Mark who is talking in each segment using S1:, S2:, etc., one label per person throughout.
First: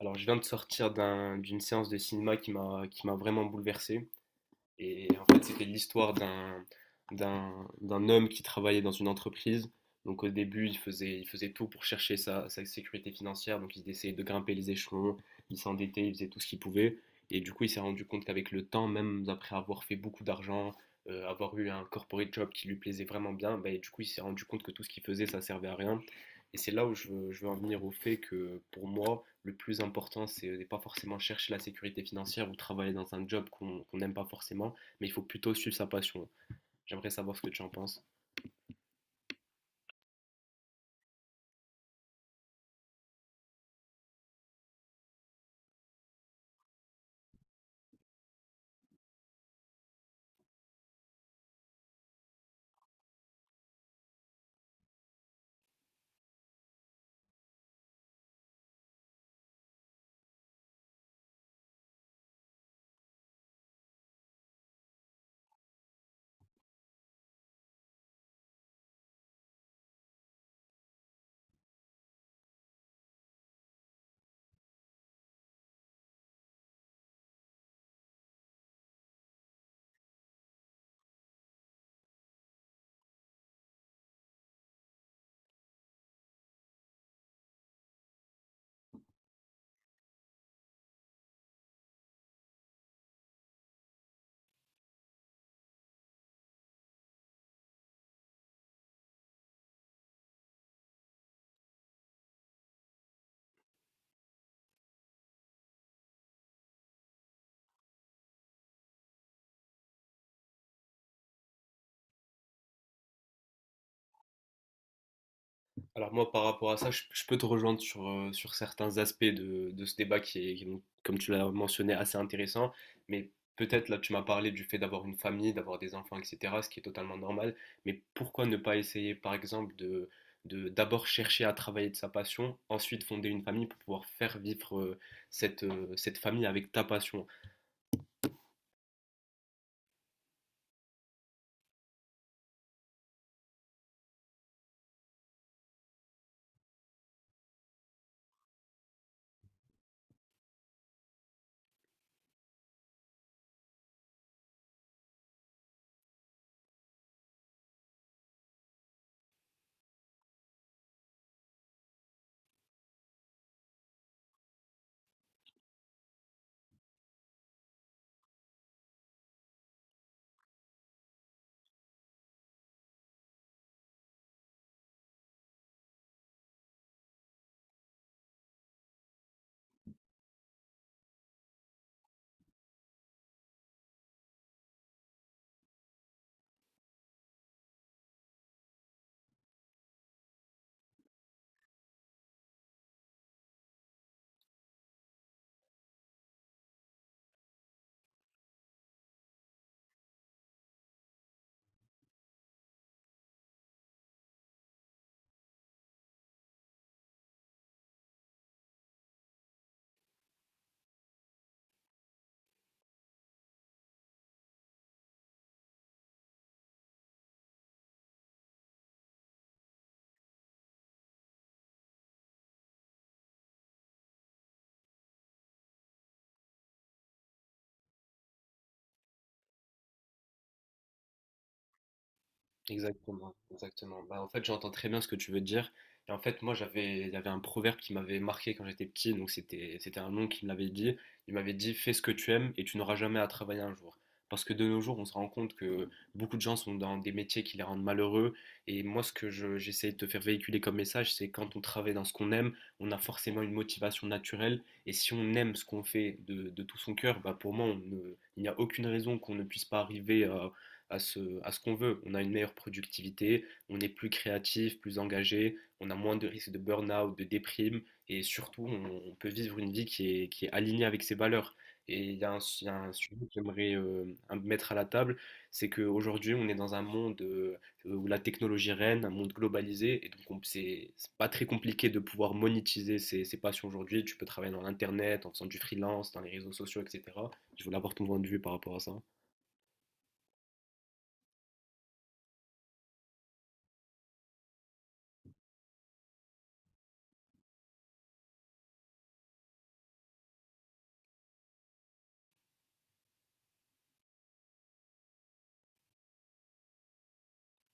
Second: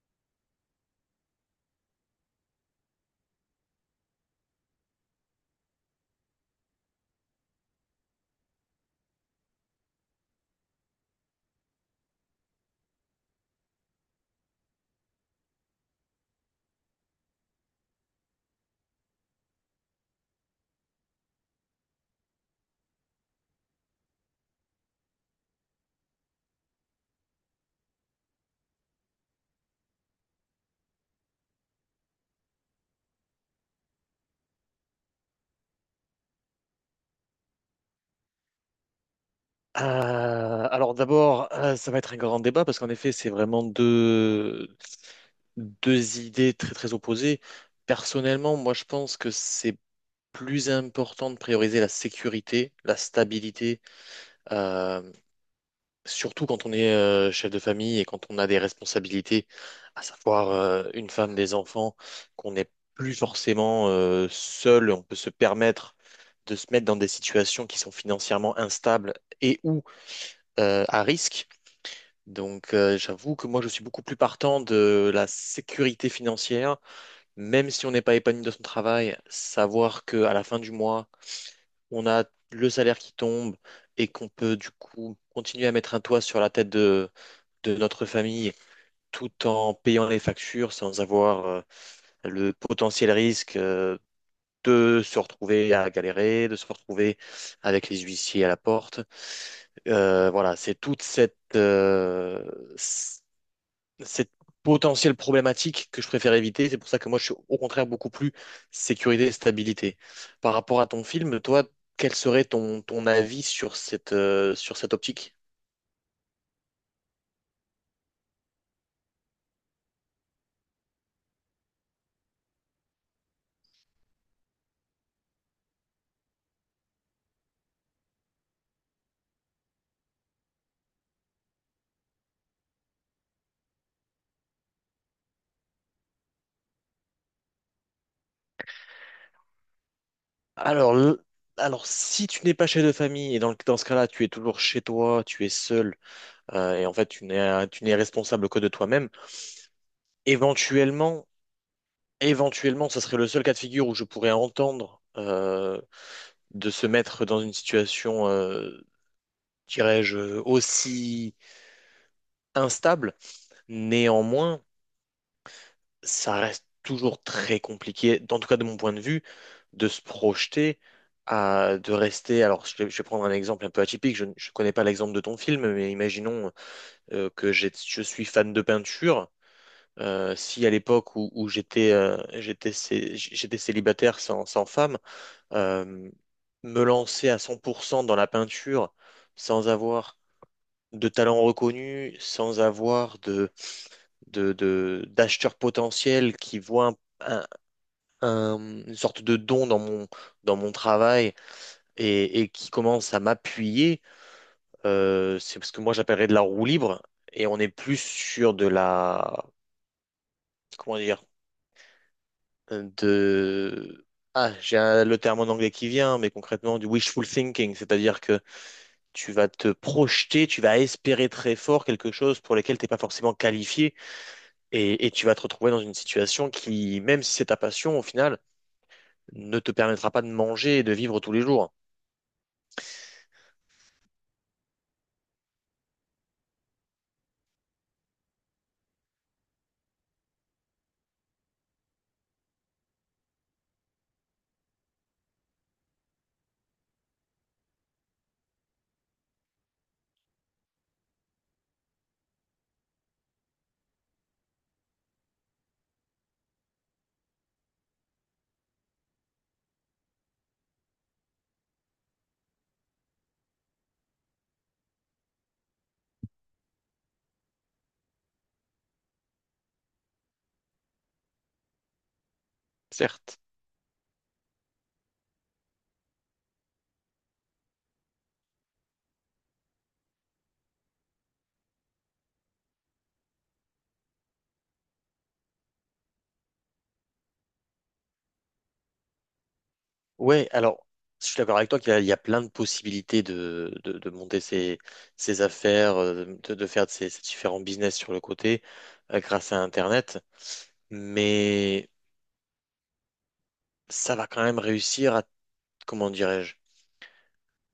S1: Alors, je viens de sortir d'une séance de cinéma qui m'a vraiment bouleversé. Et en fait, c'était l'histoire d'un homme qui travaillait dans une entreprise. Donc, au début, il faisait tout pour chercher sa sécurité financière. Donc, il essayait de grimper les échelons, il s'endettait, il faisait tout ce qu'il pouvait. Et du coup, il s'est rendu compte qu'avec le temps, même après avoir fait beaucoup d'argent, avoir eu un corporate job qui lui plaisait vraiment bien, bah, du coup, il s'est rendu compte que tout ce qu'il faisait, ça servait à rien. Et c'est là où je veux en venir au fait que pour moi, le plus important, c'est de ne pas forcément chercher la sécurité financière ou travailler dans un job qu n'aime pas forcément, mais il faut plutôt suivre sa passion. J'aimerais savoir ce que tu en penses.
S2: Alors d'abord, ça va être un grand débat parce qu'en effet, c'est vraiment deux idées très très opposées. Personnellement, moi je pense que c'est plus important de prioriser la sécurité, la stabilité, euh, surtout quand on est chef de famille et quand on a des responsabilités, à savoir une femme, des enfants, qu'on n'est plus forcément seul, on peut se permettre de se mettre dans des situations qui sont financièrement instables et ou à risque. Donc, j'avoue que moi, je suis beaucoup plus partant de la sécurité financière, même si on n'est pas épanoui dans son travail, savoir qu'à la fin du mois, on a le salaire qui tombe et qu'on peut du coup continuer à mettre un toit sur la tête de notre famille tout en payant les factures sans avoir le potentiel risque de se retrouver à galérer, de se retrouver avec les huissiers à la porte. Voilà, c'est toute cette potentielle problématique que je préfère éviter. C'est pour ça que moi, je suis au contraire beaucoup plus sécurité et stabilité. Par rapport à ton film, toi, quel serait ton avis sur cette optique?
S1: Alors moi, par rapport à ça, je peux te rejoindre sur, sur certains aspects de ce débat qui est comme tu l'as mentionné, assez intéressant, mais peut-être là, tu m'as parlé du fait d'avoir une famille, d'avoir des enfants, etc., ce qui est totalement normal, mais pourquoi ne pas essayer, par exemple, de d'abord chercher à travailler de sa passion, ensuite fonder une famille pour pouvoir faire vivre cette, cette famille avec ta passion.
S2: Alors, le- alors, si tu n'es pas chez de famille, et dans ce cas-là, tu es toujours chez toi, tu es seul, et en fait, tu n'es responsable que de toi-même, éventuellement, éventuellement, ce serait le seul cas de figure où je pourrais entendre de se mettre dans une situation, dirais-je, aussi instable. Néanmoins, ça reste toujours très compliqué, en tout cas de mon point de vue, de se projeter à de rester. Alors, je vais prendre un exemple un peu atypique. Je connais pas l'exemple de ton film, mais imaginons que je suis fan de peinture. Si à l'époque où j'étais célibataire sans femme, euh, me lancer à 100% dans la peinture sans avoir de talent reconnu, sans avoir d'acheteurs potentiels qui voient un- un- une sorte de don dans dans mon travail et qui commencent à m'appuyer, c'est ce que moi j'appellerais de la roue libre. Et on est plus sur de la... Comment dire? De... Ah, le terme en anglais qui vient, mais concrètement du wishful thinking, c'est-à-dire que tu vas te projeter, tu vas espérer très fort quelque chose pour lequel tu n'es pas forcément qualifié et tu vas te retrouver dans une situation qui, même si c'est ta passion, au final, ne te permettra pas de manger et de vivre tous les jours,
S1: Exactement, exactement. Bah, en fait, j'entends très bien ce que tu veux dire. Et en fait, moi, j'avais, il y avait un proverbe qui m'avait marqué quand j'étais petit. Donc, c'était un oncle qui me l'avait dit. Il m'avait dit, fais ce que tu aimes et tu n'auras jamais à travailler un jour. Parce que de nos jours, on se rend compte que beaucoup de gens sont dans des métiers qui les rendent malheureux. Et moi, ce que j'essaie de te faire véhiculer comme message, c'est quand on travaille dans ce qu'on aime, on a forcément une motivation naturelle. Et si on aime ce qu'on fait de tout son cœur, bah, pour moi, on ne- il n'y a aucune raison qu'on ne puisse pas arriver à à ce qu'on veut. On a une meilleure productivité, on est plus créatif, plus engagé, on a moins de risques de burn-out, de déprime, et surtout, on peut vivre une vie qui est alignée avec ses valeurs. Et il y a il y a un sujet que
S2: certes.
S1: j'aimerais mettre à la table, c'est qu'aujourd'hui, on est dans un monde où la technologie règne, un monde globalisé, et donc c'est pas très compliqué de pouvoir monétiser ses, ses passions aujourd'hui. Tu peux travailler dans l'internet, en faisant du freelance, dans les réseaux sociaux, etc. Je voulais avoir ton point de vue par rapport à ça.
S2: Ouais, alors, je suis d'accord avec toi qu'il y a plein de possibilités de monter ses affaires, de faire de ses différents business sur le côté, grâce à Internet, mais ça va quand même réussir à, comment dirais-je,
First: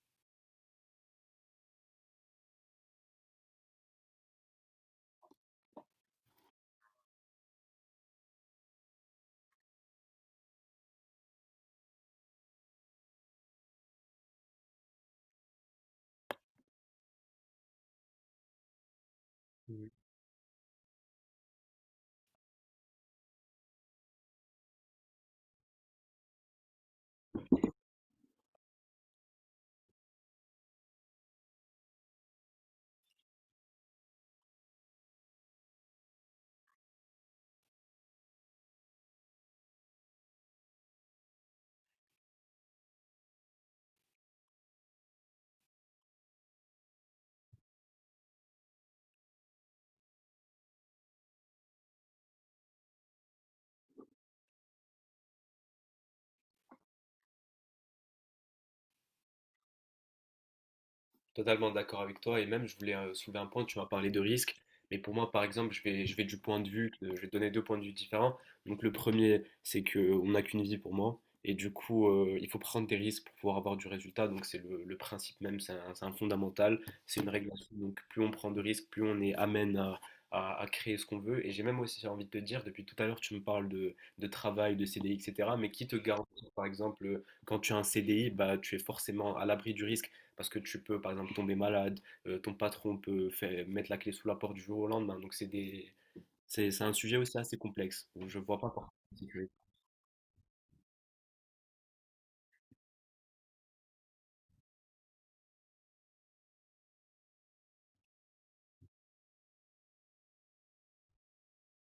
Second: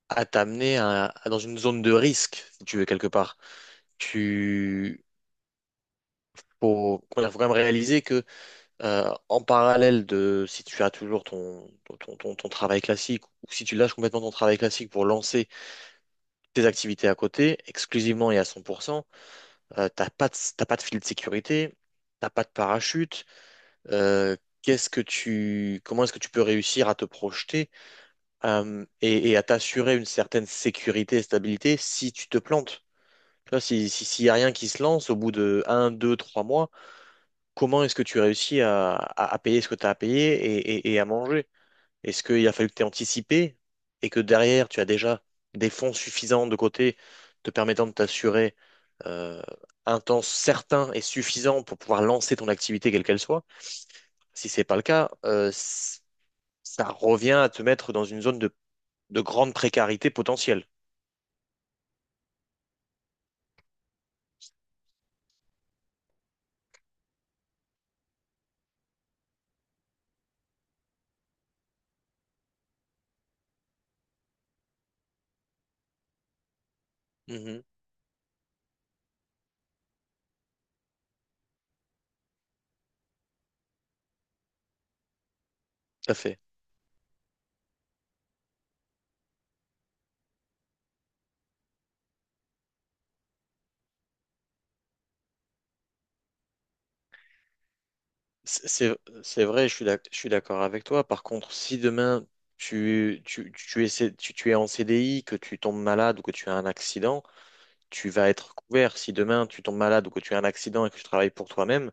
S2: à t'amener dans une zone de risque, si tu veux, quelque part. Tu, Faut quand même réaliser en parallèle de si tu as toujours ton travail classique ou si tu lâches complètement ton travail classique pour lancer tes activités à côté, exclusivement et à 100%, t'as pas de filet de sécurité, t'as pas de parachute. euh, Comment est-ce que tu peux réussir à te projeter et à t'assurer une certaine sécurité et stabilité si tu te plantes? Tu vois, si, si, s'il n'y a rien qui se lance au bout de un, 2, 3 mois, comment est-ce que tu réussis à payer ce que tu as à payer et à manger? Est-ce qu'il a fallu que tu aies anticipé et que derrière, tu as déjà des fonds suffisants de côté te permettant de t'assurer euh, un temps certain et suffisant pour pouvoir lancer ton activité, quelle qu'elle soit? Si c'est pas le cas, ça revient à te mettre dans une zone de grande précarité potentielle.
S1: Totalement d'accord avec toi et même je voulais soulever un point, tu m'as parlé de risque, mais pour moi par exemple je vais du point de vue, je vais te donner deux points de vue différents. Donc le premier c'est que on n'a qu'une vie pour moi et du coup il faut prendre des risques pour pouvoir avoir du résultat, donc c'est le principe même, c'est un fondamental, c'est une règle à
S2: Mhm,
S1: suivre. Donc plus on prend de risques, plus on est amène à créer ce qu'on veut et j'ai même aussi envie de te dire, depuis tout à l'heure tu me parles de travail, de CDI, etc., mais qui te
S2: tout à fait.
S1: garantit par exemple quand tu as un CDI, bah, tu es forcément à l'abri du risque parce que tu peux, par exemple, tomber malade, ton patron peut mettre la clé sous la porte du jour au lendemain. Donc, c'est des... c'est un sujet aussi assez complexe. Je vois pas pourquoi.
S2: C'est vrai, je suis d'accord avec toi. Par contre, si demain tu es en CDI, que tu tombes malade ou que tu as un accident, tu vas être couvert. Si demain tu tombes malade ou que tu as un accident et que tu travailles pour toi-même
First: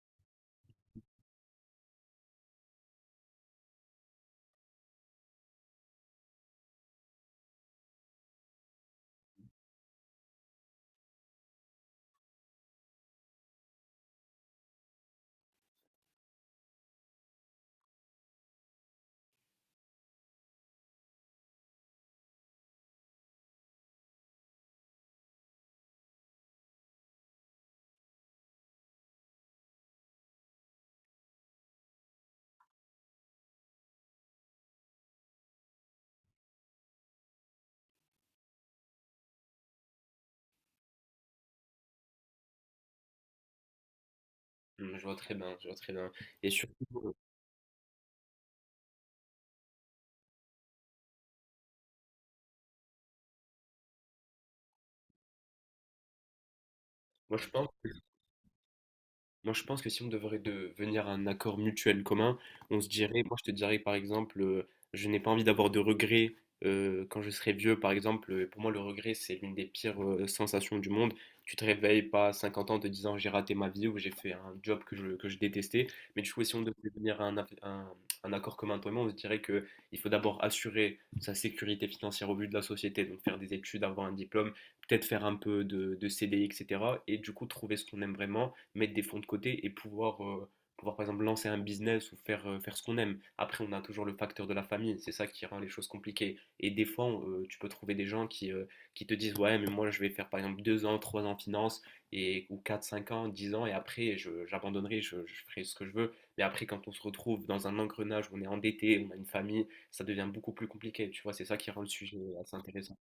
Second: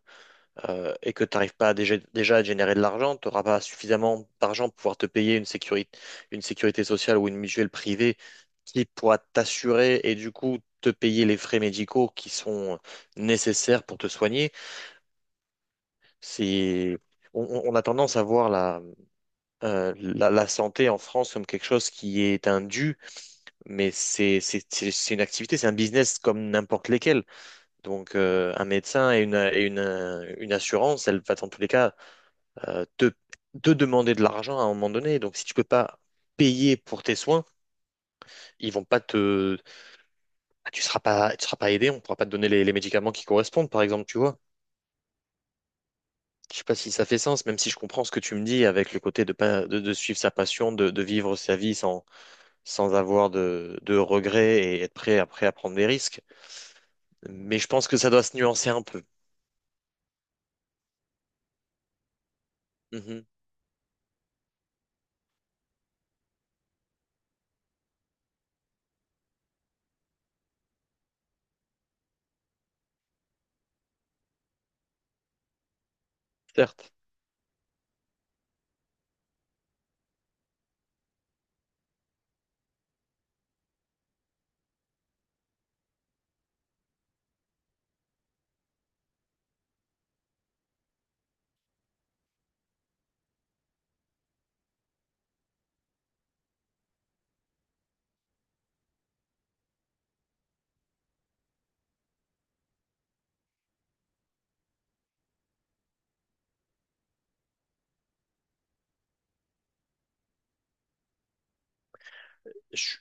S2: et que tu n'arrives pas à déjà à générer de l'argent, tu n'auras pas suffisamment d'argent pour pouvoir te payer une sécurité sociale ou une mutuelle privée qui pourra t'assurer et du coup te payer les frais médicaux qui sont nécessaires pour te soigner. C'est, on a tendance à voir la santé en France comme quelque chose qui est un dû, mais c'est une activité, c'est un business comme n'importe lesquels. Donc, un médecin et une assurance, elle va dans tous les cas euh, te, te demander de l'argent à un moment donné. Donc, si tu peux pas payer pour tes soins, ils vont pas te, tu seras pas aidé, on pourra pas te donner les médicaments qui correspondent, par exemple, tu vois.
S1: Mm, je vois très bien, je vois très bien. Et
S2: Je sais pas
S1: surtout,
S2: si ça
S1: euh,
S2: fait sens, même si je comprends ce que tu me dis avec le côté de pas de suivre sa passion, de vivre sa vie sans avoir de regrets et être prêt après à prendre des risques.
S1: moi, je
S2: Mais je
S1: pense.
S2: pense que ça doit se nuancer un peu.
S1: Moi, je pense que si on devrait devenir un accord mutuel commun, on se dirait,
S2: Mhm,
S1: moi je te dirais par exemple, je n'ai pas envie d'avoir de regrets quand je serai vieux, par exemple. Pour moi, le regret, c'est l'une des pires sensations du monde. Tu te réveilles pas à 50 ans en te disant j'ai raté ma vie ou j'ai fait un job que que je détestais. Mais du coup, si on devait
S2: certes.
S1: devenir un accord commun, toi et moi, on se dirait que il faut d'abord assurer sa sécurité financière au vu de la société, donc faire des études, avoir un diplôme, peut-être faire un peu de CDI, etc. Et cetera. Et du coup, trouver ce qu'on aime vraiment mettre des fonds de côté et pouvoir, pouvoir par exemple lancer un business ou faire, faire ce qu'on aime. Après, on a toujours le facteur de la famille, c'est ça qui rend les choses compliquées. Et des fois, tu peux trouver des gens qui qui te disent ouais, mais moi je vais faire par exemple 2 ans, 3 ans en finance, et, ou 4 5 ans, 10 ans, et après j'abandonnerai, je ferai ce que je veux. Mais après, quand on se retrouve dans un engrenage où on est endetté, on a une famille, ça devient beaucoup plus compliqué, tu vois, c'est ça qui rend le sujet assez intéressant.
S2: Je-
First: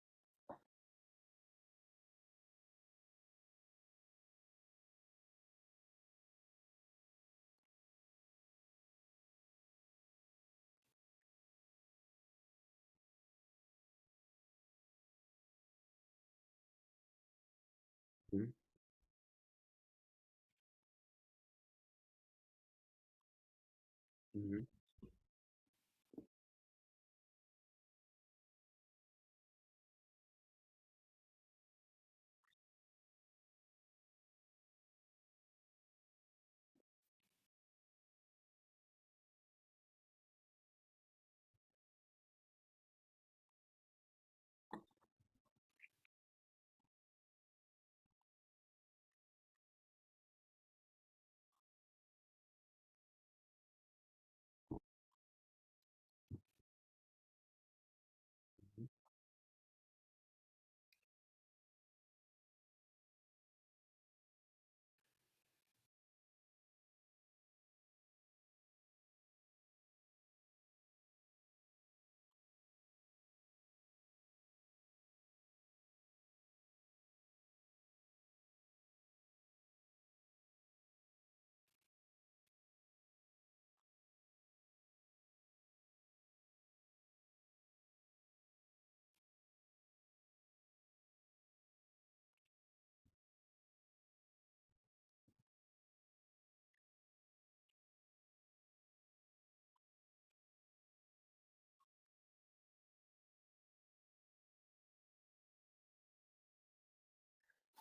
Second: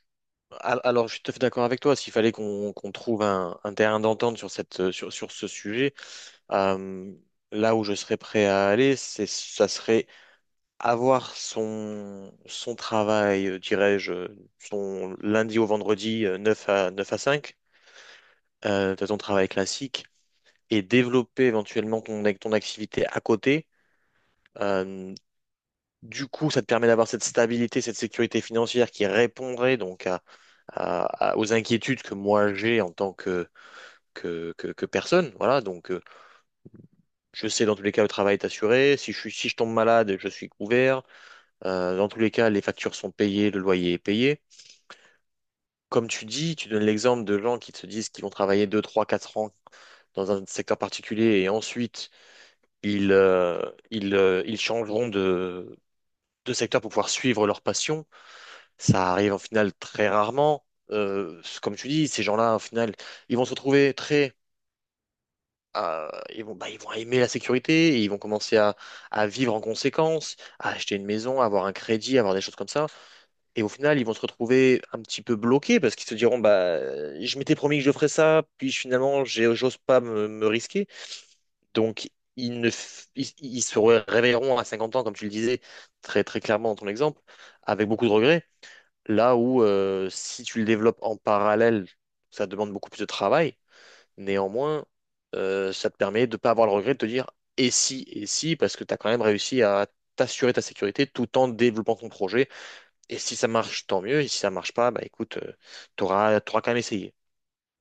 S2: alors, je suis tout à fait d'accord avec toi. S'il fallait qu'on trouve un terrain d'entente sur sur ce sujet, euh, là où je serais prêt à aller, c'est ça serait avoir son travail, dirais-je, son lundi au vendredi, euh, 9 à 9 à 5.
S1: Mhm,
S2: De ton travail classique et développer éventuellement ton activité à côté.
S1: mhm.
S2: Euh, du coup, ça te permet d'avoir cette stabilité, cette sécurité financière qui répondrait donc aux inquiétudes que moi j'ai en tant que personne. Voilà, donc je sais dans tous les cas le travail est assuré. Si je tombe malade, je suis couvert. Dans tous les cas, les factures sont payées, le loyer est payé. Comme tu dis, tu donnes l'exemple de gens qui se disent qu'ils vont travailler 2 3 4 ans dans un secteur particulier et ensuite ils, euh, ils changeront de secteur pour pouvoir suivre leur passion. Ça arrive en final très rarement. Comme tu dis, ces gens-là, au final, ils vont se retrouver très... euh, bah, ils vont aimer la sécurité, et ils vont commencer à vivre en conséquence, à acheter une maison, à avoir un crédit, à avoir des choses comme ça. Et au final, ils vont se retrouver un petit peu bloqués parce qu'ils se diront, bah, je m'étais promis que je ferais ça, puis finalement, j'ose pas me risquer. Donc, ils, ne f- ils- ils se réveilleront à 50 ans, comme tu le disais très, très clairement dans ton exemple, avec beaucoup de regrets. Là où, si tu le développes en parallèle, ça demande beaucoup plus de travail. Néanmoins, ça te permet de ne pas avoir le regret de te dire et si, parce que tu as quand même réussi à t'assurer ta sécurité tout en développant ton projet. Et si ça marche, tant mieux. Et si ça marche pas, bah écoute, quand même essayé.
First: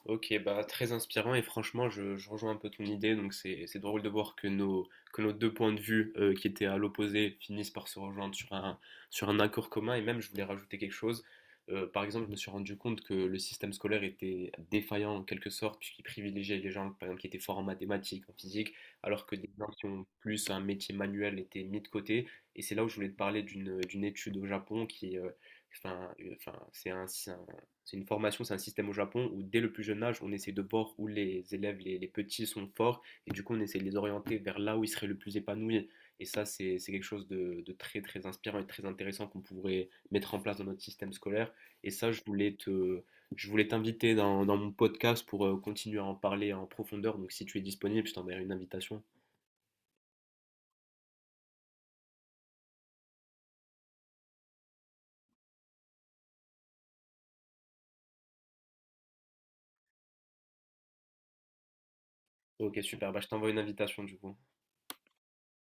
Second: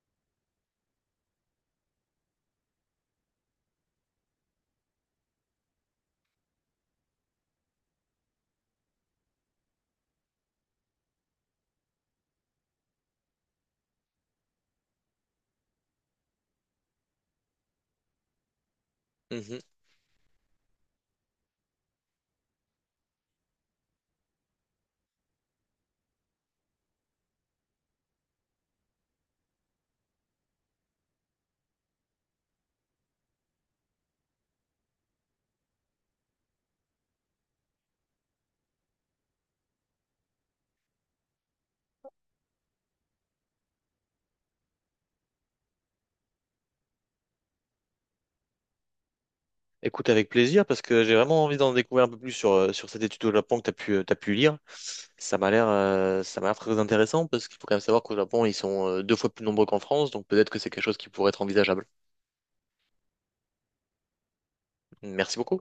S1: Ok, bah très inspirant et franchement, je rejoins un peu ton idée. Donc c'est drôle de voir que nos deux points de vue qui étaient à l'opposé finissent par se rejoindre sur un accord commun. Et même, je voulais rajouter quelque chose. Par exemple, je me suis rendu compte que le système scolaire était défaillant en quelque sorte puisqu'il privilégiait les gens, par exemple, qui étaient forts en mathématiques, en physique, alors que des gens qui ont plus un métier manuel étaient mis de côté. Et c'est là où je voulais te parler d'une étude au Japon qui Enfin, enfin, c'est un, c'est un- c'est une formation, c'est un système au Japon où dès le plus jeune âge, on essaie de voir où les élèves, les petits sont forts, et du coup, on essaie de les orienter vers là où ils seraient le plus épanouis. Et ça, c'est quelque chose de très, très inspirant et très intéressant qu'on pourrait mettre en place dans notre système scolaire. Et ça, je voulais t'inviter dans mon podcast pour continuer à en parler en profondeur. Donc, si tu es disponible, je t'enverrai une invitation.
S2: Écoute, avec plaisir, parce que j'ai vraiment envie d'en découvrir un peu plus sur cette étude au Japon que t'as pu lire. Ça m'a l'air très intéressant, parce qu'il faut quand même savoir qu'au Japon, ils sont deux fois plus nombreux qu'en France, donc peut-être que c'est quelque chose qui pourrait être envisageable.
S1: Ok, super. Bah, je t'envoie une invitation, du coup.
S2: Merci beaucoup.